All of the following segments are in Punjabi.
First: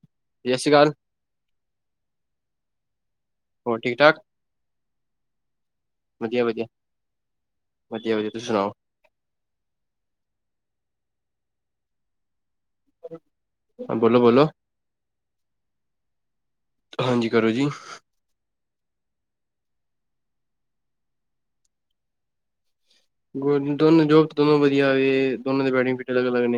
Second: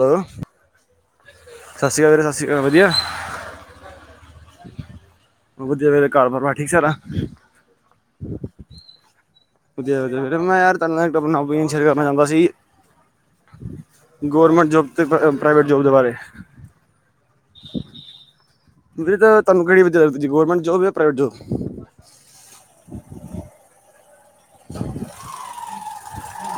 ਹੈਲੋ ਸਤਿ ਸ੍ਰੀ ਅਕਾਲ, ਸਤਿ ਸ਼੍ਰੀ ਅਕਾਲ ਸਤਿ ਸ਼੍ਰੀ ਅਕਾਲ ਹੋਰ ਵਧੀਆ। ਹੋਰ ਠੀਕ ਠਾਕ, ਵਧੀਆ ਵੀਰੇ ਘਰ ਪਰਿਵਾਰ ਠੀਕ ਸਾਰਾ ਵਧੀਆ-ਵਧੀਆ-ਵਧੀਆ-ਵਧੀਆ, ਤੁਸੀ ਸੁਣਾਓ। ਵਧੀਆ ਵਧੀਆ ਵੀਰੇ ਮੈ ਤੇਰੇ ਨਾਲ ਆਪਣੀ ਗੱਲ ਸੇਅਰ ਕਰਨਾ ਚਾਹੁੰਦਾ ਸੀ। ਹਾਂ, ਬੋਲੋ ਬੋਲੋ ਗਰਮੈਂਟ ਜੋਬ ਤੇ ਪ੍ਰਾਈਵੇਟ ਜੋਬ ਦੇ ਬਾਰੇ, ਹਾਂਜੀ ਕਰੋ ਜੀ। ਵੀ ਤਾਂ ਤੁਹਾਨੂੰ ਕਿਹੜੀ ਵਆੱਗ ਗਰਮੈਂਟ ਜੋਬ ਜਾਂ ਪ੍ਰਾਈਵੇਟ ਜੋਬ [inaudible] ਦੋਨੋ ਵਧੀਆ ਹੋਵੇ ਦੋਨੋ ਦੇ ਬੈਫਿਟ ਅਲੱਗ ਅਲੱਗ ਨੇ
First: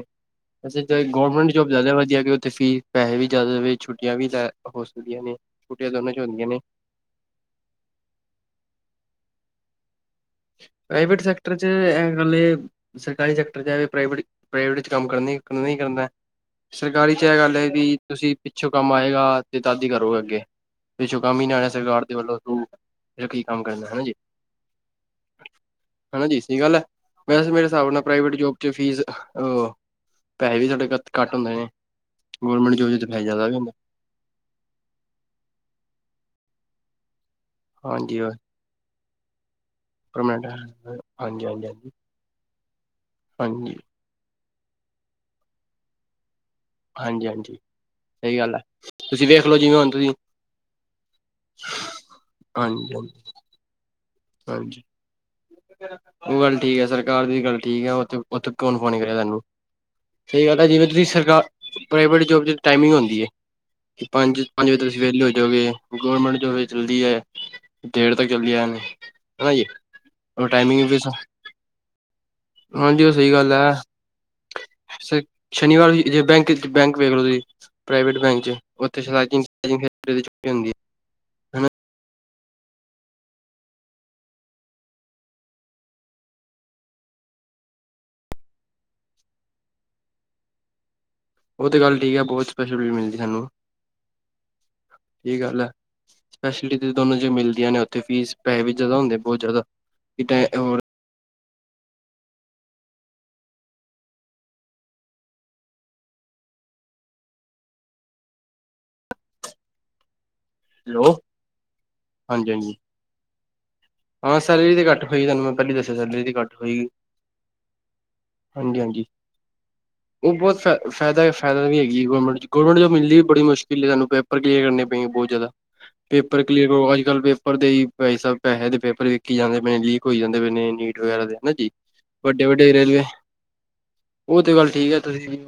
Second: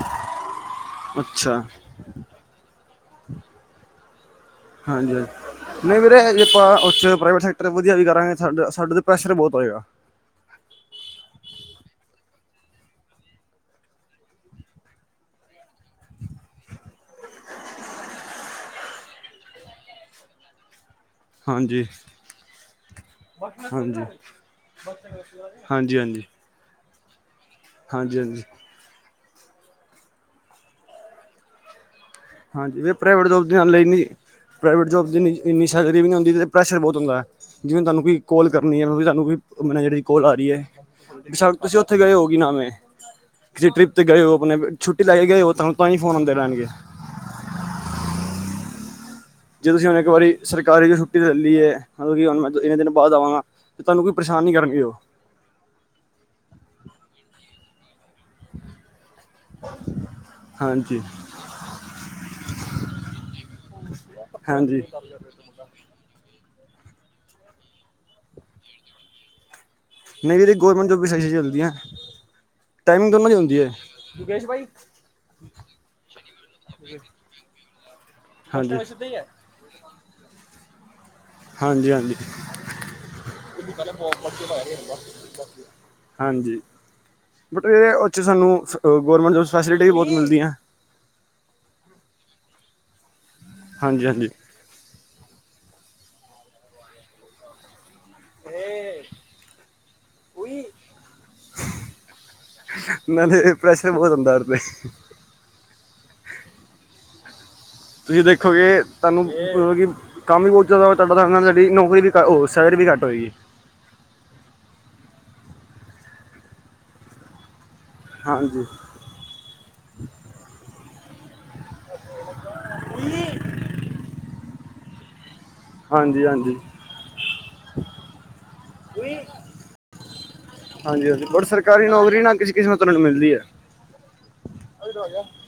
ਵੈਸੇ ਜ ਗੌਰਮੈਂਟ ਅੱਛਾ ਜੋਬ ਜ਼ਿਆਦਾ ਵਧੀਆ ਕਿ ਉਥੇ ਫੀਸ ਪੈਸੇ ਵੀ ਜ਼ਿਆਦਾ ਹੋਵੇ ਛੁੱਟੀਆਂ ਵੀ ਲੈ ਹੋ ਹਾਂਜੀ ਸਕਦੀਆਂ ਹਾਂਜੀ। ਨੇ ਛੁੱਟੀਆਂ ਨਹੀਂ ਦੋਨਾਂ ਵੀਰੇ 'ਚ ਜੇ ਹੁੰਦੀਆਂ ਨੇ ਆਪਾਂ ਉਸ 'ਚ ਪ੍ਰਾਈਵੇਟ ਸੈਕਟਰ ਵਧੀਆ ਵੀ ਕਰਾਂਗੇ ਸਾਡੇ ਸਾਡੇ ਤੇ ਪ੍ਰੈਸ਼ਰ ਬਹੁਤ ਹੋਏਗਾ ਪ੍ਰਾਈਵੇਟ ਸੈਕਟਰ 'ਚ ਇਹ ਗੱਲ ਹੈ ਸਰਕਾਰੀ ਸੈਕਟਰ 'ਚ ਵੀ ਪ੍ਰਾਈਵੇਟ ਪ੍ਰਾਈਵੇਟ ' ਕੰਮ ਕਰਨ ਕਰਨਾ ਕਰਨਾ ਸਰਕਾਰੀ 'ਚ ਇਹ ਗੱਲ ਹੈ ਵੀ ਤੁਸੀਂ ਪਿੱਛੋਂ ਕੰਮ ਆਏਗਾ ਤੇ ਦਾਦੀ ਕਰੋਗੇ ਅੱਗੇ ਪਿੱਛੋਂ ਕੰਮ ਹੀ ਨਾਲਿਆ ਹਾਂਜੀ ਸਰਕਾਰ ਦੇ ਵੱਲੋਂ ਰੂ ਰੱਖੀ ਕੰਮ ਕਰਨਾ ਹਨਾ ਹਾਂਜੀ ਹਾਂਜੀ ਜੀ ਹਾਂਜੀ ਹਾਂਜੀ ਹਨਾ [inaudible] ਵੈਸੇ ਮੇਰੇ ਹਿਸਾਬ ਨਾਲ ਪ੍ਰਾਈਵੇਟ ਹਾਂਜੀ ਜੋਬ ਚ ਫੀਸ ਉਹ ਪੈਸੇ ਵੀ ਸਾਡੇ ਘੱ ਘੱਟ ਹੁੰਦੇ ਨੇ ਗੌਰਮੈਂਟ ਹਾਂਜੀ ਇਹ ਜੋਬ ਚ ਪੈਸੇ ਪ੍ਰਾਈਵੇਟ ਜ਼ਿਆਦਾ ਜੋਬ ਵੀ ਦੇ ਹੁੰਦੇ ਨਾਲਨੀ ਪ੍ਰਾਈਵੇਟ ਜੋਬ ਦੀ ਇੰਨੀ ਸੈਲਰੀ ਵੀ ਨੀ ਹੁੰਂਦੀ ਪ੍ਰੈਸ਼ਰ ਬਹੁ ਗਾ ਜਿਵੇਂ ਤੁਹਾਨੂੰ ਹਾਂਜੀ ਕੋਈ ਕੋਲ ਕਰਨੀ ਹੈ ਸਾਨੂੰ ਮੇਰੀ ਜਿਹੜੀ ਕੋਲ ਆ ਰਹੀ ਹੈ ਪਰਮਾਨੈਂਟ ਬ ਹਾਂਜੀ ਹਾਂਜੀ ਸ਼ਾਇਦ ਤੁਸੀਂ ਹਾਂਜੀ ਉੱਥੇ ਗਏ ਹੋ ਕੀ ਨਾਮ ਹੈ। ਕਿਸੀ ਹਾਂਜੀ ਟ੍ਰਿਪ ਤੇ ਗਏ ੳ ਆਪਣੇ ਛੁੱਟੀ ਲੈ ਕੇ ਗਏ ਉਹ ਤਾਂ ਹੀ ਫੋਨ ਆਉਂਦੇ ਰੈਣਗੇ। ਹਾਂਜੀ ਹਾਂਜੀ ਸਹੀ ਗੱਲ ਹੈ। ਤੁਸੀਂ ਵੇਖ ਲਓ ਜੇ ਜਿਵੇਂ ਤੁਸੀਂ ਹੁਣ ਇੱਕ ਵਾਰੀ ਸਰਕਾਰੀ ਛੁੱਟੀ ਲੈ ਲਈਏ ਮਤਲਬ ਕਿ ਹੁਣ ਮੈਂ ਇੰਨੇ ਦਿਨ ਹਾਂਜੀ ਬਾਅਦ ਹਾਂਜੀ ਆਵਾਂਗਾ ਤੁਹਾਨੂੰ ਕੋਈ ਪਰੇਸ਼ਾਨ ਨਹੀਂ ਕਰਨਗੇ, ਹਾਂਜੀ ਉਹ- ਉਹ ਗੱਲ ਠੀਕ ਹੈ ਸਰਕਾਰ ਦੀ ਵੀ ਗੱਲ ਠੀਕ ਹੈ। ਅਤੇ ਉੱਥੋਂ ਕੌਣ ਫੋਨ ਨਹੀਂ ਕਰਿਆ ਤੁਹਾਨੂੰ ਸਹੀ ਗੱਲ ਹੈ ਜਿਵੇਂ ਹਾਂਜੀ ਤੁਸੀਂ ਸਰਕਾਰ ਪ੍ਰਾਈਵੇਟ ਜੋਬ 'ਚ ਟਾਈਮਿੰਗ ਹੁੰਦੀ ਹੈ ਕਿ ਪੰਜ ਪੰਜ ਵਜੇ ਹਾਂਜੀ ਤੁਸੀਂ ਵਿਹਲੇ ਹੋ ਜਾਓਗੇ। ਗੌਰਮੈਂਟ ਜੋਬ ਚਲਦੀ ਹੈ ਦੇਰ ਤੱਕ ਚਲਦੀ ਹੈ। ਹਨਾ ਜੀ। ਨਹੀਂ ਉਹ ਇਹਦੀ ਟਾਈਮਿੰਗ ਗੌਰਮੈਂਟ ਵੀ ਜੋਬ ਕਿਸ ਤਰ੍ਹਾਂ ਚੱਲਦੀ ਐ। ਹਾਂਜੀ ਉਹ ਸਹੀ ਗੱਲ ਹੈ ਸ਼ਨੀਵਾਰ ਜੇ ਬੈਂਕ ਬੈਂਕ ਵੇਖ ਲੋ ਤੁਸੀਂ ਪ੍ਰਾਈਵੇਟ ਬੈਂਕ ਚ ਹਾਂਜੀ ਉਥੇ ਹੁੰਦੀ ਹੈ। ਹਨਾ ਹਾਂਜੀ ਹਾਂਜੀ ਹਾਂਜੀ। ਬਟ ਇਹਦੇ ਉਥ ਸਾਨੂੰ ਗੌਰਮੈਂਟ ਜੋਬ ਫੈਸਿਲਿਟੀ ਵੀ ਬਹੁਤ ਮਿਲਦੀਆਂ। ਉਹ ਤਾਂ ਗੱਲ ਠੀਕ ਹੈ ਬਹੁਤ ਸਪੈਸ਼ਲਿਟੀ ਮਿਲਦੀ ਸਾਨੂੰ ਹਾਂਜੀ ਹਾਂਜੀ। ਫੈਸਿਲਿਟੀ ਦੋਨੋ ਜ ਮਿਲਦੀਆਂ ਨੇ ਓ ਤੇ ਫੀਸ ਪੈਹੇ ਵੀ ਜ਼ਿਆਦਾ ਹੁੰਦੇ, ਬਹੁਤ ਜ਼ਿਆਦਾ। ਇਥੇ ਹੋਰ ਮੈਂ ਤੇ, ਇਹ ਪ੍ਰੇਸ਼ਰ ਬਹੁਤ ਹੁੰਦਾ ਏਦੇ ਤੇ। ਤੁਸੀਂ ਦੇਖੋਗੇ, ਤੁਹਾਨੂੰ ਕੰਮ ਵੀ ਬਹੁਤ ਜ਼ਿਆਦਾ ਹੋਟਲ ਹੈਲੋ ਦਾ ਇਨ੍ਹਾਂ ਦਾ, ਠੀਕ, ਨੌਕਰੀ ਵੀ ਓ ਹਾਂਜੀ ਹਾਂਜੀ ਸੈਲਰੀ ਵੀ ਘੱਟ ਹੋਏਗੀ। ਹਾਂ। ਸੈਲਰੀ ਤੇ ਘੱਟ ਹਏਗੀ, ਤੁਹਾਨੂੰ ਮੈਂ ਪਹਿਲੀ ਦੱਸਿਆ, ਸੈਲਰੀ ਤੇ ਘੱਟ ਹਏਗੀ। ਹਾਂਜੀ ਹਾਂਜੀ-ਹਾਂਜੀ, ਉਹ ਬਹੁਤ ਸ ਫਾਇਦਾ, ਫਾਇਦਾ ਵੀ ਗੌਰਮੈਂਟ, ਗੌਰਮੈਂਟ ਜੋਬ ਮਿਲਦੀ ਵੀ ਬੜੀ ਮੁਸ਼ਕਿਲ ਹੈ ਤੁਹਾਨੂੰ, ਪੇਪਰ ਕਲੀਅਰ ਕਰਨੇ ਏਂ ਬਹੁਤ ਜਿਆਦਾ। ਹਾਂਜੀ ਪੇਪਰ ਹਾਂਜੀ ਕਲੀਅਰ ਕਰੋ, ਅੱਜ ਕੱਲ ਪੇਪਰ ਦੇ ਹੀ ਭਾਈ ਸਾਬ ਪੈਸੇ ਤੇ ਪੇਪਰ ਵਿੱਕੀ ਜਾਂਦੇ ਪਏ ਨੇ ਜੀ, ਲੀਕ ਹੋਈ ਜਾਂਦੇ ਪਏ ਨੇ, ਨੀਟ ਹਾਂਜੀ ਹਾਂਜੀ ਵਗੈਰਾ ਦੇ ਬਟ ਹੈਨਾ ਜੀ, ਸਰਕਾਰੀ ਨੌਕਰੀ ਨਾ ਵੱਡੇ ਕਿਸੇ ਵੱਡੇ ਕਿਸਮਤ ਨਾਲ ਰੇਲਵੇ। ਮਿਲਦੀ ਹੈ ਉਹ ਤੇ ਗੱਲ ਠੀਕ ਹੈ, ਤੁਸੀਂ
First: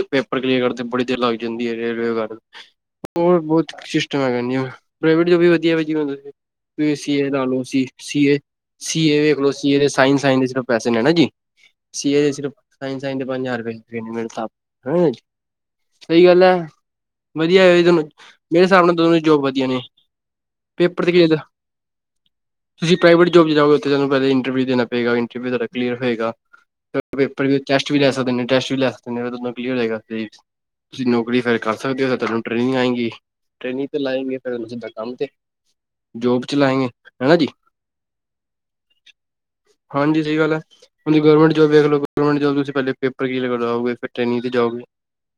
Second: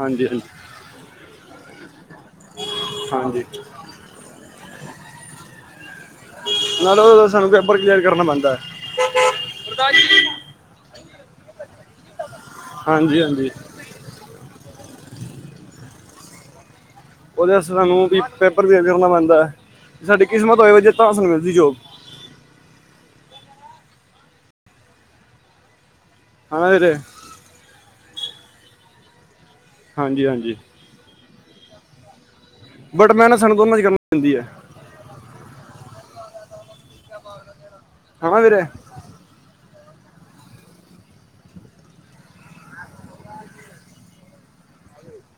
ਹਾਂਜੀ ਪੇਪਰ ਹਾਂਜੀ ਕਲੀਅਰ ਕਰਦੇ ਬੜੀ ਦੇਰ ਲੱਗ ਜਾਂਦੀ ਹੈ, ਰੇਲਵੇ ਵਗੈਰਾ। ਹੋਰ ਹਾਂਜੀ ਬਹੁਤ ਸਿਸਟਮ ਹੈਗਾ ਪ੍ਰਾਈਵੇਟ ਜੋਬ ਵੀ ਵਧੀਆ ਭਾਈ ਕਿ ਹੁੰਦਾ ਸੀ। ਤੁਸੀਂ ਏ ਨਾਲੇ ਸੀ ਉਹਦਾ ਏ ਲਾ ਸਾਨੂੰ ਲਓ। ਪੇਪਰ ਸੀ ਕਲੀਅਰ ਕਰਨਾ ਏ, ਪੈਂਦਾ ਹੈ ਸੀ ਏ ਵੇਖਲੋ, ਸੀ ਏ ਦੇ ਸਾਇਨ ਸਾਇਨ ਹੀ ਸੁਨੈਨਾ ਜੀ, ਸੀ ਏ ਦੇ ਸਿਰਫ ਸਾਈਨ-ਸਾਈਨ ਹਾਂਜੀ ਦੇ ਪੰਜ ਹਾਂਜੀ ਹਜ਼ਾਰ ਰੁਪਏ, [unintelligible] ਹੈਂ, ਸਹੀ ਗੱਲ ਹੈ। ਉਹਦੇ ਵਧੀਆ ਵਾਸਤੇ ਦੋਨੋਂ ਸਾਨੂੰ ਵੀ ਮੇਰੇ ਪੇਪਰ ਵੀ ਹਿਸਾਬ ਨਾਲ ਦੇਣਾ ਦੋਨੋਂ ਜੋਬ ਪੈਂਦਾ, ਵਧੀਆ ਨੇ ਸਾਡੀ ਕਿਸਮਤ ਹੋਵੇ ਵੀਰ ਜੀ ਤਾਂ ਸਾਨੂੰ ਮਿਲਦੀ ਜੋਬ। ਤੁਸੀ ਪ੍ਰਾਈਵੇਟ ਜੋਬ ' ਚ ਜਾਓਗੇ, ਓਥੇ ਤੁਹਾਨੂੰ ਪਹਿਲੇ ਇੰਟਰਵਊ ਦੇਣਾ ਪਵੇਗਾ। ਇਟਰਵਿਊ ਤੁਹਾਡਾ ਕਲੀਅਰ ਹੋਏਗਾ, ਹਨਾ ਵੀਰੇ ਪੇਪਰ ਵੀ ਚੈਸ ਕੁੱਝ ਵੀ ਲੈ ਸਕਦੇ ਨੇ, ਟੈਸਟ ਵੀ ਲੈ ਸਕਦੇ ਨੇ ਕਲੀਅਰ ਹੋਏਗਾ ਹਾਂਜੀ ਤੇ ਹਾਂਜੀ ਤੁਸੀਂ ਨੌਕਰੀ ਫਿਰ ਕਰ ਸਕਦੇ ਹੋ, ਜੇ ਤੁਹਾਨੂੰ ਟ੍ਰੇਨਿੰਗ ਆਏਂਗੀ, ਬਟ ਮਿਹਨਤ ਸਾਨੂੰ ਦੋਨਾਂ 'ਚ ਟ੍ਰੇਨਿੰਗ ਕਰਨੀ ਤੇ ਪੈਂਦੀ ਲਾਏਂਗੇ ਹੈ ਫੇਰ ਤੁਹਾਨੂੰ ਸਿੱਧਾ ਕੰਮ ਤੇ ਜੋਬ ਚ ਲਾਏਂਗੇ ਹੈਨਾ ਜੀ। ਹਨਾ ਵੀਰੇ। ਹਾਂਜੀ ਸਹੀ ਗੱਲ ਹੈ, ਹੁਣ ਗੋਰਮੈਂਟ ਜੋਬ ਵੇਖ ਲਓ, ਗੋਰਮੈਂਟ ਜੋਬ ਤੁਸੀਂ ਪਹਿਲੇ ਪੇਪਰ ਕਲੀਅਰ ਕਰਵਾਓਗੇ ਫ਼ੇਰ ਟ੍ਰੇਨਿੰਗ ਤੇ ਜਾਓਗੇ।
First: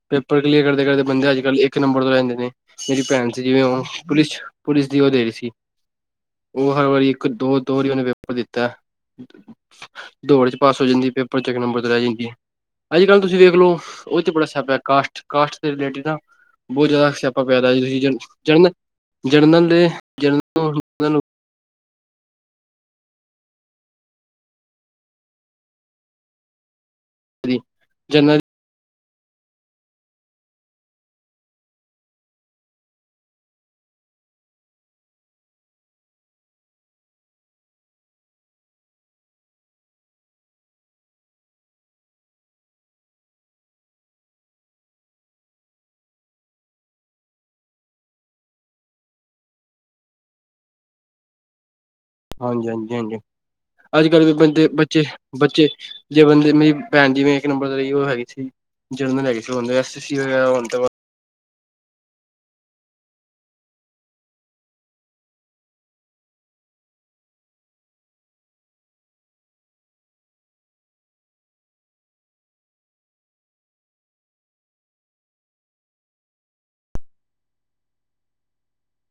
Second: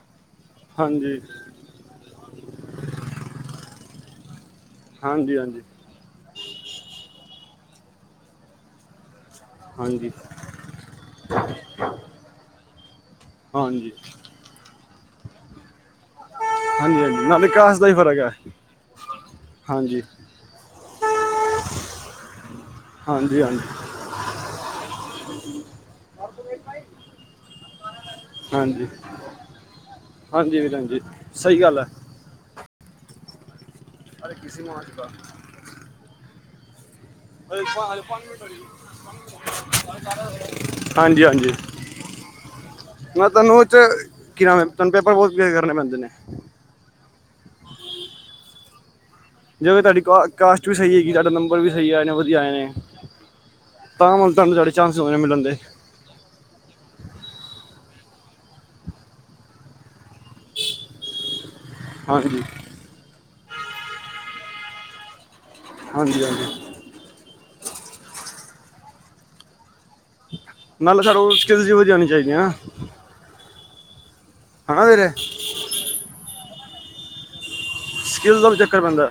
ਪੇਪਰ ਕਲੀਅਰ ਕਰਦੇ ਕਰਦੇ ਹਾਂਜੀ ਬੰਦੇ ਅੱਜ ਕੱਲ੍ਹ ਇੱਕ ਨੰਬਰ ਤੋਂ ਰਹਿ ਜਾਂਦੇ ਨੇ। ਮੇਰੀ ਭੈਣ ਸੀ ਜਿਵੇਂ ਉਹ ਪੁਲਿਸ ਚ, ਪੁਲਿਸ ਦੀ ਉਹ ਦੇ ਰਹੀ ਹਾਂਜੀ ਸੀ। ਹਾਂਜੀ ਵਾਰੀ ਇੱਕ ਦੋ, ਦੋ ਵਾਰੀ ਉਹਨੇ ਪੇਪਰ ਦਿੱਤਾ। ਹਾਂਜੀ ਦੋਨਾਂ ਚ ਪਾਸ ਹੋ ਜਾਂਦੀ, ਪੇਪਰ ਚ ਇੱਕ ਨੰਬਰ ਤੇ ਰਹਿ ਜਾਂਦੀ। ਅੱਜ ਕੱਲ੍ਹ ਤੁਸੀਂ ਵੇਖ ਲੋ, ਹਾਂਜੀ ਉਸ ਚ ਬੜਾ ਸਿਆਪਾ, ਕਾਸਟ ਕਾਸਟ ਦੇ ਰਿਲੇਟਿਡ ਦਾ ਬਹੁਤ ਹਾਂਜੀ ਜਿਆਦਾ ਹਾਂਜੀ ਸਿਆਪਾ ਨਾਲੇ ਪਿਆ ਕਾਸ ਦਾ ਹੀ ਤੁਸੀਂ ਜਨ ਫਰਕ ਹੈ ਜਰਨਲ ਜਰਨਲ ਦੇ [inaudible] ਹਾਂਜੀ ਹਾਂਜੀ ਹਾਂਜੀ। [unintelligible] ਹਾਂਜੀ। ਹਾਂਜੀ, ਵੀਰਾਂ ਜੀ ਸਹੀ ਗੱਲ ਐ। ਅਰੇ ਕਿਸੀ ਮੇ ਆ ਚੁਕਾ। ਹਾਂਜੀ ਹਾਂਜੀ, ਮੈਂ ਤੁਹਾਨੂੰ ਓਦੇ ਚ ਕਿ ਨਾਮ ਏ ਤੁਹਾਨੂੰ ਪੇਪਰ ਬਹੁਤ ਕਲੀਅਰ ਕਰਨੇ ਪੈਂਦੇ ਨੇ। ਜਿਵੇ ਤੁਹਾਡੀ ਕਾ ਕਾਸਟ ਵੀ ਸਹੀ ਹੈਗੀ, ਤੁਹਾਡਾ ਨੰਬਰ ਵੀ ਸਹੀ ਆਏ ਨੇ ਵਧੀਆ ਆਏ ਹਾਂਜੀ ਨੇ ਹਾਂਜੀ ਹਾਂਜੀ, ਤਾਂ ਅੱਜ-ਕੱਲ੍ਹ ਵੀ ਮਤਲਬ ਤੁਹਾਨੂੰ ਬੰਦੇ ਤੁਹਾਡੇ ਚਾਂਸ ਬੱਚੇ ਹੋਣੇ ਮਿਲਣ ਦੇ ਬੱਚੇ ਜੇ ਬੰਦੇ ਮੇਰੀ ਭੈਣ ਜਿਵੇਂ ਇੱਕ ਨੰਬਰ ਤੇ ਰਈ ਕਿ ਔ ਹੈਗੀ ਸੀ ਜਰਨਲ ਹੈਗੀ ਸੀ ਓਨੇ ਐਸ ਸੀ ਐ [unintelligible] ਹਾਂਜੀ। ਹਾਂਜੀ ਹਾਂਜੀ। ਨਾਲੇ ਫੇਰ ਔ ਸਕੀਲਸ ਵੀ ਈਹੋ ਜੀ ਆਣੀ ਚਾਹੀਦੀਆਂ। ਹਨਾ ਵੀਰੇ। ਸਕਿੱਲ ਦਾ ਵੀ ਚੱਕਰ ਪੈਂਦਾ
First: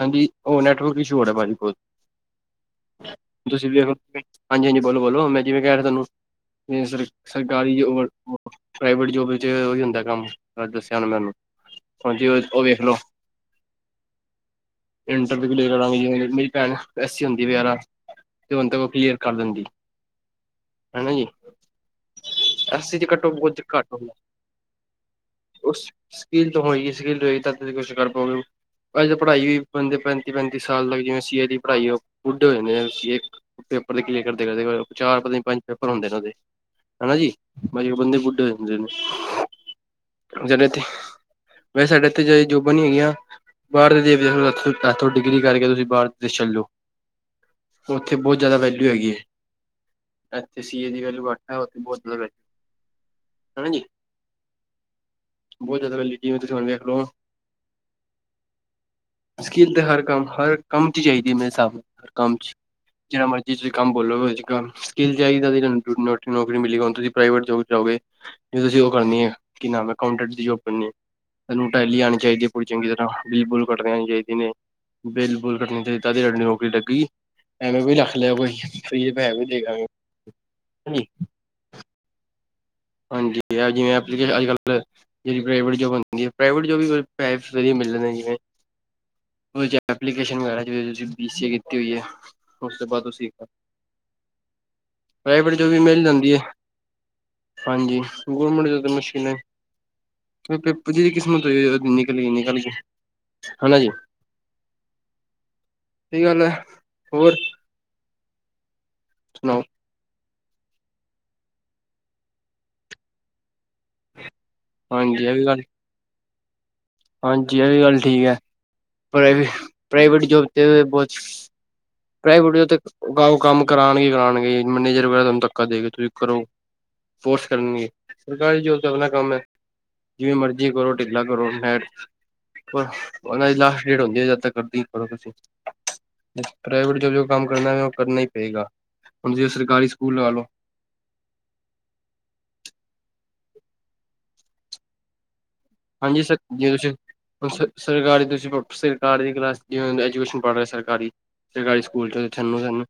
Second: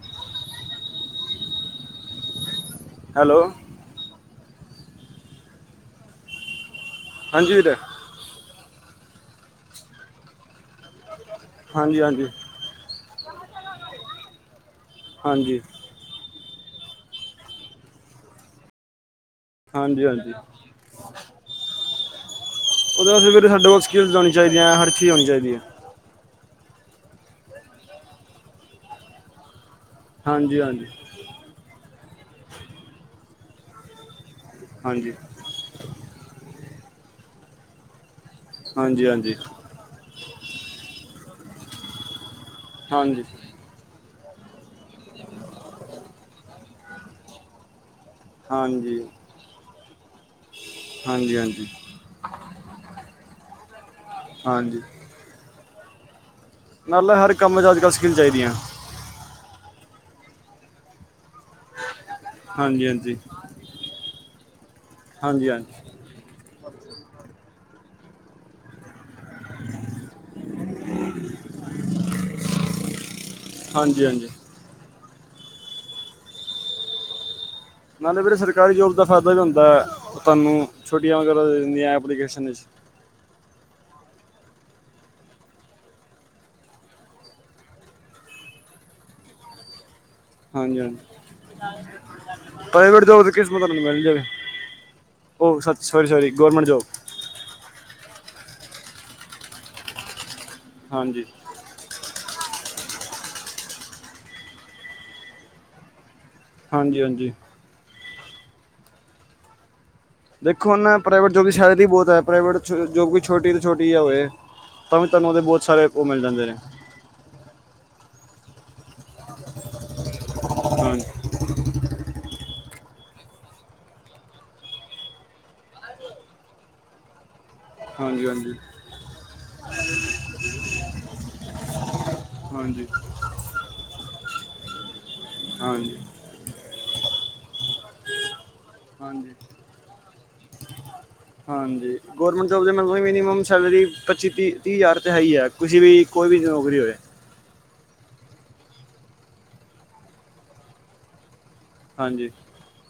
ਹਾਂਜੀ, ਔ ਨੈਟਵਰਕ ਇਸ਼ੂ ਹੋ ਰਿਐ ਭਾਜੀ ਕੋਲ ਹੈਲੋ ਤੁਸੀਂ ਵੀ [inaudible] ਹਾਂਜੀ ਹਾਂਜੀ, ਬੋਲੋ ਬੋਲੋ ਮੈਂ ਜਿਵੇ ਕਹਿ ਰਿਆ ਥੋਨੂੰ ਜੇ ਸਰ ਹਾਂਜੀ ਵੀਰੇ ਸਰਕਾਰੀ ਜੌਬ ਪ੍ਰਾਈਵੇਟ ਜੋਬ ਵਿਚ ਏਹੋ ਈ ਹੁੰਦਾ ਕੰਮ ਆ ਦੱਸਿਆ ਹੁਣ ਮੈ ਉਹਨੂੰ। ਹਾਂਜੀ, ਔਏ ਔ ਵੇਖਲੋ। ਇੰਟਰਵਿਊ ਵੀ ਹਾਂਜੀ ਲੇ ਰਹਾ ਵਈ ਏ ਮੇਰੀ ਭੈਣ ਐਸੀ ਹੁੰਦੀ ਏ ਵੇਐਰਾ ਤੇ ਹੁਣ ਤੇ ਔ ਕਲੀਅਰ ਕਰ ਦਿੰਦੀ ਹਾਂਜੀ, ਹਾਂਜੀ। ਹਨਾ ਜੀ ਐਸ ਸੀ ਚ ਓਹਦੇ ਵਾਸਤੇ ਕੱਟੋ ਫਿਰ ਬਹੁਤ ਸਾਡੇ ਕੋਲ ਘੱਟ ਹੁੰਦਾ ਸਕਿੱਲਸ ਹੋਣੀ ਚਾਹੀਦੀਐ, ਹਰ ਚੀਜ਼ ਹੋਣੀ ਚਾਹੀਦੀ ਏ। ਸਕਿਲ ਤੋ ਹੋਈ ਗੀ ਸਕਿਲ ਰਹੇ ਤਦ ਤੁਸੀਂ ਕੁਛ ਕਰ ਪਾਓਗੇ। ਅਸੀ ਤੇ ਪੜ੍ਹਾਈ ਵੀ ਬੰਦੇ ਪੈਂਤੀ- ਪੈਂਤੀ ਹਾਂਜੀ ਹਾਂਜੀ ਸਾਲ ਲੱਗ ਜੇ ਜਿਵੇਂ ਸੀਏ ਦੀ ਪੜ੍ਹਾਈ ਔ ਬੁੱਡੇ ਹੋ ਜਾਂਦੇ ਨੇ ਸੀਏ ਕ ਪੇਪਰ ਦੇ ਕਲੀਅਰ ਕਰਦੇ- ਕਰਦੇ ਕਰ ਹਾਂਜੀ ਚਾਰ ਪਤਾ ਨੀ ਪੰਜ ਪੇਪਰ ਹੁੰਦੇ ਨੇ ਉਹਦੇ। ਹੈਨਾ ਜੀ ਮਤਲਬ ਜੇੜੇ ਬੰਦੇ ਬੁਢੇ ਜਾਂਦੇ ਹਾਂਜੀ ਹਾਂਜੀ ਨੇ, ਜਨੇ ਤੇ ਵੈਸੇ ਸਾਡੇ ਐਥੇ ਜਾਈ ਜੋਬਾ ਨੀ ਹੈਗੀਆਂ। ਹਾਂਜੀ [unintelligible] ਐਥੋਂ ਡਿਗਰੀ ਕਰਕੇ ਤੁਸੀਂ ਬਾਰ ਤੇ ਛੱਲੋ। ਔਥੇ ਬੌਤ ਜੈਦਾ ਵੈਲਊ ਹਾਂਜੀ ਹੈਗੀ ਏ। ਅੱ ਇਥੇ ਸੀ ਏ ਦੀ ਵੈਲਯੂ ਹਾਂਜੀ ਘਟ ਏ, ਹਾਂਜੀ ਉਥੇ ਬਹੁਤ ਜ਼ਿਆਦਾ। ਹਾਂਜੀ, ਹਾਂਜੀ, ਬਹੁਤ ਜਾਦਾ ਵੈਲਯੂ ਨਾਲ ਹਰ ਕੰਮ ਚ ਅੱਜ-ਕੱਲ ਸਕਿੱਲ ਚਾਹੀਦੀਆਂ। ਸਕਿੱਲ ਤੇ ਹਰ ਕੰਮ ਹਰ ਕੰਮ ਚ ਚਾਹੀਦੀ ਮੇਰੇ ਸਾਭ ਨਾਲ ਕੰਮ ਚ ਹਾਂਜੀ ਹਾਂਜੀ ਜਿਹੜਾ ਮਰਜ਼ੀ ਤੁਸੀਂ ਕੰਮ ਬੋਲੋਗੇ ਗੱਲ ਸਕਿੱਲ ਹਾਂਜੀ ਚਾਹੀਦਾ ਜ ਹਾਂਜੀ ਨੋ ਨ [inaudible] ਜਿਵੇਂ ਹੁਣ ਤੁਸੀਂ ਪ੍ਰਾਈਵੇਟ ਜੋਬ ਚ ਆਓਗੇ ਜ ਤੁਸੀਂ ਉਹ ਕਰਨੀ ਹੈ ਕਿ ਨਾਮ ਆ ਅਕਾਂਊਟੈਂਟ ਦੀ ਜੋਬ ਕਰਨੀ ਹੈ ਤੁਹਾਨੂੰ ਟੈਲੀ ਆਉਣੀ ਚਾਹੀਦੀ ਹੈ ਪੂਰੀ ਚੰਗੀ ਤਰਾ। ਆਹ ਬਿਲ ਬੁਲ ਕੱਟਣ ਹਾਂਜੀ ਆਲੀ ਹਾਂਜੀ ਚਾਹੀਦੀ ਨੇ ਬਿਲ ਬਿਲ ਬੁਲ ਕੱਟਣ ਚ ਤੁਹਾਡੀ ਨੌਕਰੀ ਲੱਗ ਗਈ। ਨਾਲੇ ਵੀਰੇ ਸਰਕਾਰੀ ਜੋਬ ਦਾ ਫਾਇਦਾ ਵੀ ਹੁੰਦਾ ਦੇਗਾ ਹੈ ਉਹ ਤੁਹਾਨੂੰ ਛੁਟੀਆਂ ਵਗੈਰਾ ਦੇ ਦਿੰਦੀਆਂ। ਐਪਲੀਕੇਸ਼ਨਜ ਚ ਹਾਂਜੀ ਆ ਜਿਵੇ ਆਪਣੇ ਅੱਜ ਕੱਲ ਜਿਹੜੀ ਪ੍ਰਾਈਵੇਟ ਜੋਬ ਹੁੰਦੀ ਐ ਪ੍ਰਾਈਵੇਟ ਜੋਬ ਦੇਵੀ ਪੈਸੇ ਵਧੀਆ ਮਿਲਣਗੇ ਫੇਰ, ਹਾਂਜੀ-ਹਾਂਜੀ, ਹੋਈ ਹੈ ਉਸ ਤੋਂ ਬਾਅਦ ਪ੍ਰਾਈਵੇਟ ਤੁਸੀਂ ਜੋਬ ਕਿਸਮਤ ਨਾਲ ਮਿਲਦੀ ਐ ਪ੍ਰਾਈਵੇਟ ਔ ਜੋਬ ਵੀ ਮਿਲ ਸੋਰੀ ਸੋਰੀ ਜਾਂਦੀ ਹੈ ਗਵਰਮੈਂਟ ਜੋਬ, ਹਾਂਜੀ, ਗੋਰਮਿੰਟ ਜੋਬ ਤੋ ਮੁਸ਼ਕਿਲ ਐ। ਜੀ ਦੀ ਹਾਂਜੀ ਕਿਸਮਤ ਹੋਈ ਨਿਕਲੀ ਐ। ਹਨਾ ਜੀ, ਸਹੀ ਗੱਲ ਹੈ ਹਾਂਜੀ ਹਾਂਜੀ ਹੋਰ, ਸੁਣਾਓ? ਦੇਖੋ ਹੁਣ ਪ੍ਰਾਈਵੇਟ ਜੋਬ ਦੀ ਸੈਲਰੀ ਬਹੁਤ ਹੈ ਪ੍ਰਾਈਵੇਟ ਜੋਬ ਵੀ ਛੋਟੀ ਤੇ ਛੋਟੀ ਹੋਵੇ। ਤਾਂ ਵੀ ਹਾਂਜੀ ਤੁਹਾਨੂੰ ਇਹ ਉਹਦੇ ਬਹੁਤ ਗੱਲ ਸਾਰੇ ਉਹ ਮਿਲ ਜਾਂਦੇ ਨੇ, [unintelligible] ਹਾਂਜੀ ਇਹ ਵੀ ਗੱਲ ਠੀਕ ਐ ਪ੍ਰ ਪ੍ਰਾਈਵੇਟ ਜੋਬ, ਤੇ [unintelligible] ਹਾਂਜੀ ਪ੍ਰਾਈਵੇਟ ਕੰਮ ਕਰਾਣਗੇ ਕਰਾਣਗੇ ਮੈਨੇਜਰ ਵਗੈਰਾ ਤੁਹਾਨੂੰ ਧੱਕਾ ਦੇ ਕੇ ਤੁਸੀਂ ਕਰੋ। ਕਰਨਗੇ ਹਾਂਜੀ ਹਾਂਜੀ ਸਰਕਾਰੀ ਜੋਬ ਤੇ ਆਪਣਾ ਕੰਮ ਹੈ। ਜਿਵੇਂ ਮਰਜ਼ੀ ਕਰੋ ਢਿੱਲਾ ਕਰੋ ਹੈਰ ਹਾਂਜੀ ਉਹਨਾਂ ਦੀ ਲਾਸਟ ਡੇਟ ਹੁੰਦੀ ਹੈ ਜਦ ਤਕ ਕਰਦੀ ਹੀ ਕਰੋ ਤੁਸੀਂ ਹਾਂਜੀ ਪ੍ਰਾਈਵੇਟ ਜੋਬ ਜੋ ਕੰਮ ਕਰਨਾ ਉਹ ਕਰਨਾ ਹੀ ਪਏਗਾ ਹੁਣ ਹਾਂਜੀ ਜੇ ਸਰਕਾਰੀ ਸਕੂਲ ਲਾ ਲਓ। ਗਵਰਮੈਂਟ ਜੋਬ ਦੇ ਮਲ ਮਿਨੀਮਮ ਸੈਲਰੀ ਪੱਚੀ ਤੀ ਤੀਹ ਹਜ਼ਾਰ ਤੇ ਹੈ ਹੀ ਹੈ। ਕਿਸੀ ਵੀ ਹਾਂਜੀ ਕੋਈ ਸਰ ਵੀ ਜੇ ਨੌਕਰੀ ਤੁਸੀਂ ਹੋਵੇ। ਹੁਣ ਸ ਸਰਕਾਰੀ ਤੁਸੀਂ ਸਰਕਾਰੀ ਕਲਾਸ ਐਜੂਕੇਸ਼ਨ ਪੜ੍ਹ ਰਹੇ ਸਰਕਾਰੀ, ਸਰਕਾਰੀ ਸਕੂਲ ਚ ਹਾਂਜੀ ਸਾਨੂੰ-ਸਾਨੂੰ,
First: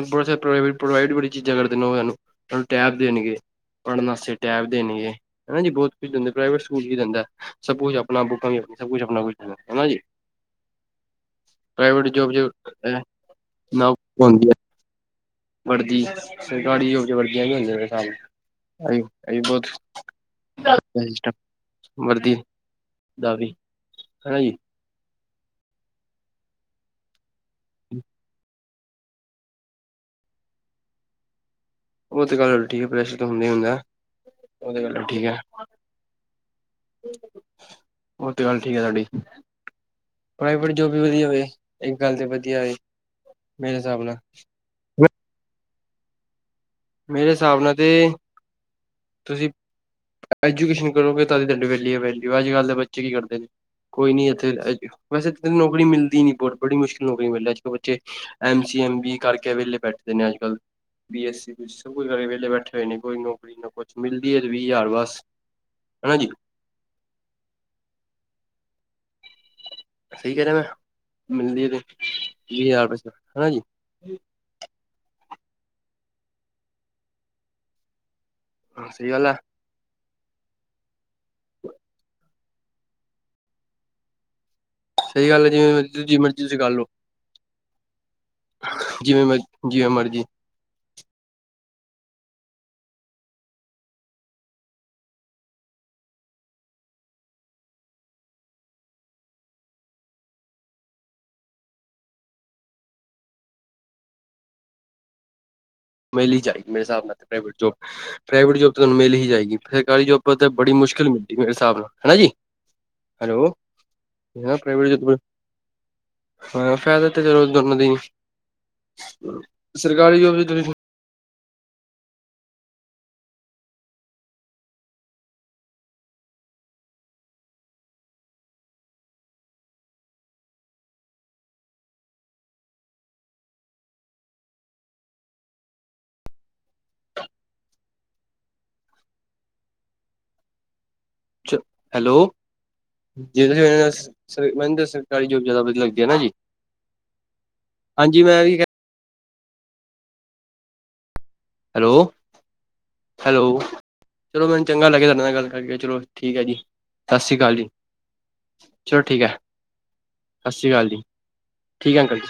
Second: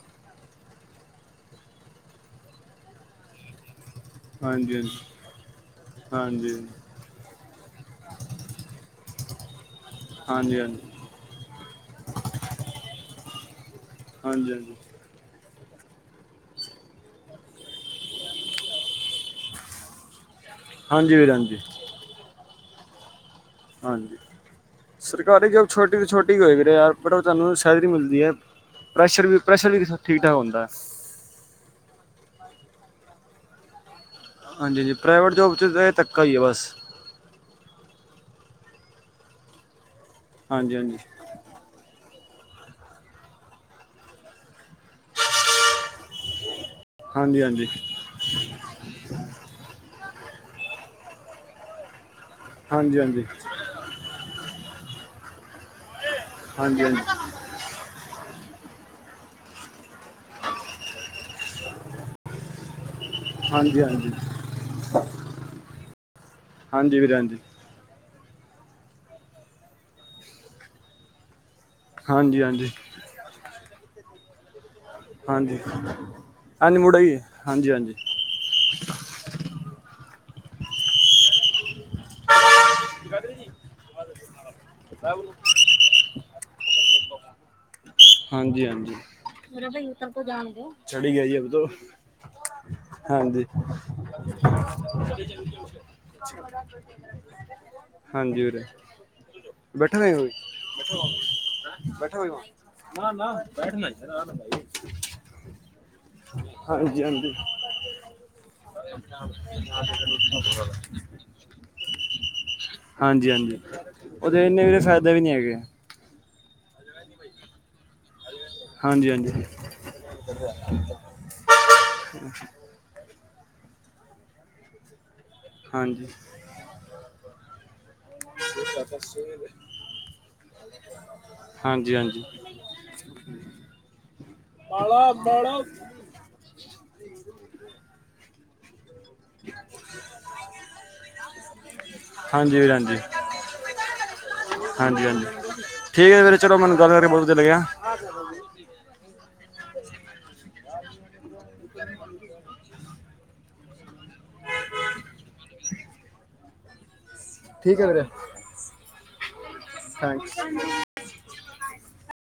[unintelligible] ਪ੍ਰੋਵਾਈਡ ਬੜੀ ਚੀਜ਼ਾਂ ਕਰਦੇ ਨੇ, ਉਹ ਸਾਨੂੰ ਟੈਪ ਦੇਣਗੇ। ਪੜਨ ਆਸਤੇ ਟੈਬ ਹਾਂਜੀ ਹਾਂਜੀ ਦੇਣਗੇ ਹਨਾ ਜੀ ਬਹੁਤ ਕੁਝ ਦਿੰਦੇ, ਹਾਂਜੀ ਪ੍ਰਾਈਵੇਟ ਸਕੂਲ ਕੀ ਦਿੰਦਾ? ਸਪੋਜ [unintelligible] ਹਨਾ ਜੀ, ਹਾਂਜੀ ਪ੍ਰਾਈਵੇਟ ਜੋਬ ਚ ਨੌਕਰੀ ਹੁੰਦੀ ਹਾਂਜੀ ਅ। ਹਾਂਜੀ ਵਰਦੀ ਸਰਕਾਰੀ ਜੋਬ ਚ ਵਰਦੀਆਂ ਨੀ ਹੁੰਦੀਆਂ ਮੇਰੇ ਹਿਸਾਬ ਨਾਲ, ਅਹੀ ਬਹੁਤ ਹਾਂਜੀ ਵੀਰ ਹਾਂਜੀ [unintelligible] ਵਰਦੀ, ਦਾ ਵੀ ਹਾਂਜੀ ਹੈਨਾ ਜੀ। ਸਰਕਾਰੀ ਜੋਬ ਛੋਟੀ ਤੇ ਛੋਟੀ ਹੋ ਆ ਯਾਰ, ਪਰ ਤੁਹਾਨੂੰ ਸੈਲਰੀ ਮਿਲਨੀ ਅ ਪ੍ਰੈਸ਼ਰ ਵੀ ਪ੍ਰੈਸ਼ਰ ਵੀ ਠੀਕ ਠਾਕ ਹੁੰਦਾ ਅ। ਉਹ ਤੇ ਗੱਲ ਠੀਕੇ, ਪ੍ਰੈਸ਼ਰ ਤੇ ਹੁੰਦਾ ਹੀ ਹੁੰਦਾ। ਉਹ ਤੇ ਹਾਂਜੀ ਜੀ, ਗੱਲ ਠੀਕ ਪ੍ਰਾਵੇਟ ਹੈ ਜੋਬ 'ਚ ਤਾਂ ਇਹ ਧੱਕਾ ਈ ਏ ਬਸ। ਹੋਰ ਤੇ ਗੱਲ, ਠੀਕ ਹੈ ਤੁਹਾਡੀ। ਪ੍ਰਾਈਵੇਟ ਹਾਂਜੀ ਜੋਬ ਹਾਂਜੀ ਵੀ ਵਧੀਆ ਹੋਵੇ। ਗੱਲ ਤੇ ਵਧੀਆ ਏ ਮੇਰੇ ਹਿਸਾਬ ਨਾਲ ਮੇਰੇ ਹਾਂਜੀ ਹਿਸਾਬ ਹਾਂਜੀ ਨਾ ਤੇ ਤੁਸੀਂ ਐਜੂਕੇਸ਼ਨ ਕਰੋਗੇ, ਤਦ ਹੀ ਤੁਹਾਡੀ ਵੈਲਊ ਹੈ। ਅੱਜ ਕੱਲ ਦੇ ਹਾਂਜੀ ਬੱਚੇ ਕੀ ਹਾਂਜੀ ਕਰਦੇ ਨੇ? ਕੋਈ ਨੀ ਇੱਥੇ ਵੈਸੇ ਤੇ, ਨੌਕਰੀ ਮਿਲ ਨਹੀ ਨਹੀ ਬਹੁਤ ਬੜੀ ਹਾਂਜੀ ਹਾਂਜੀ ਮੁਸ਼ਕਿਲ ਹੋ ਗਈ, ਮਿਲੇ ਜੋ ਬੱਚੇ ਐਮ ਸੀ, ਐਮ ਬੀ, ਕਰਕੇ ਵੇਲੇ ਬੈਠਦੇ ਨੇ ਅੱਜ ਕੱਲ, ਬੀ ਐੱਸ ਸੀ ਸੱਬ ਕੁਛ ਘਰੇ, ਵੇਲੇ ਬੈਠੇ ਹੋਏ ਨੇ ਕੋਈ ਨੌਕਰੀ ਨਾ ਹਾਂਜੀ ਕੁਛ ਹਾਂਜੀ, ਮਿਲਦੀ ਹੈ ਤੇ ਵੀਹ ਹਜ਼ਾਰ ਬਸ ਹਨਾ ਜੀ ਹਾਂਜੀ ਵੀਰ ਹਾਂਜੀ। ਸਈ ਕਹਿ ਰਿਆ ਮੈਂ, ਮਿਲਦੀ ਐ। ਹਾਂਜੀ ਵੀ ਹਾਂਜੀ ਹਜ਼ਾਰ ਰੁਪਏ ਸਬ, ਹੈਨਾ ਜੀ। ਹਾਂਜੀ ਏਝੰ ਮੁੜੇਗੀ, ਹਾਂਜੀ ਹਾਂਜੀ। ਹਾਂ, ਸਈ ਗੱਲ ਐ। ਜਗਾਧਰੀ ਜੀ। ਸਈ ਗੱਲ ਏ, ਜਿਵੇਂ ਜਿਨੀ ਮਰਜ਼ੀ ਜਗਾ ਲੋ। ਹਾਂਜੀ ਹਾਂਜੀ, ਮਰਜ਼ੀ ਚੜੀ ਗਿਆ ਜੀ, ਅਬ ਤੋ। ਹਾਂਜੀ ਹਾਂਜੀ [unintelligible] ਨਾ ਨਾ ਬੈਠਣਾ [unintelligible] ਮਿਲ ਹੀ ਜਾਏਗੀ ਮੇਰੇ ਹਿਸਾਬ ਨਾਲ ਪ੍ਰਾਈਵੇਟ ਜੋਬ, ਪ੍ਰਾਈਵੇਟ ਜੋਬ ਤੁਹਾਨੂੰ ਮਿਲ ਹੀ ਜਾਏਗੀ, ਖਾਲੀ ਜੋਬ ਤੇ ਬੜੀ ਮੁਸ਼ਕਿਲ ਨਾਲ ਮਿਲਦੀ, ਮੇਰੇ ਹਿਸਾਬ ਨਾਲ ਹੈਨਾ ਜੀ, ਹਾਂਜੀ ਹੈਲੋ, ਹਾਂਜੀ ਉਹਦੇ ਇੰਨੇ ਵੀਰੇ ਪ੍ਰਾਈਵੇਟ ਫਾਇਦੇ ਸਕੂਲ ਵੀ ਨਹੀਂ ਹੈਗੇ ਹਾਂ ਫਾਇਦਾ ਤੇ ਚਲੋ ਦੋਨਾਂ ਦੀ ਹਾਂਜੀ ਹਾਂਜੀ, ਸਰਕਾਰੀ ਜੋਬ ਚ ਤੁਸੀਂ ਮ [unintelligible] ਹਾਂਜੀ ਹਾਂਜੀ ਹਾਂਜੀ [unintelligible] [unintelligible] ਹੈਲੋ, ਹਾਂਜੀ ਵੀਰ ਹਾਂਜੀ ਜੇ ਤੁਸੀਂ ਨਾਲ ਮੈਨ ਹਾਂਜੀ ਸਰਕਾਰੀ ਹਾਂਜੀ ਜੋਬ ਜ਼ਿਆਦਾ ਵਧੀਆ ਲੱਗਦੀ ਹੈ ਠੀਕ ਨਾ ਜੀ ਵੀਰੇ ਚਲੋ ਮੈਨੂੰ ਗੱਲ ਕਰਕੇ ਬਹੁਤ ਵਧੀਆ ਲੱਗਿਆ ਹਾਂਜੀ ਮੈਂ ਵੀ ਹੈਲੋ [unintelligible] ਹੈਲੋ, ਚਲੋ ਮੈਨੂੰ ਚੰਗਾ ਲੱਗਿਆ ਤੁਹਾਡੇ ਨਾਲ ਗੱਲ ਕਰਕੇ, ਚਲੋ ਠੀਕ ਹੈ ਜੀ, ਸਤਿ ਸ੍ਰੀ ਅਕਾਲ ਜੀ, ਚਲੋ ਠੀਕ ਹੈ ਸਤਿ ਸ਼੍ਰੀ ਅਕਾਲ ਜੀ ਹਾਂ ਠੀਕ ਹੈ ਅੰਕਲ ਜੀ,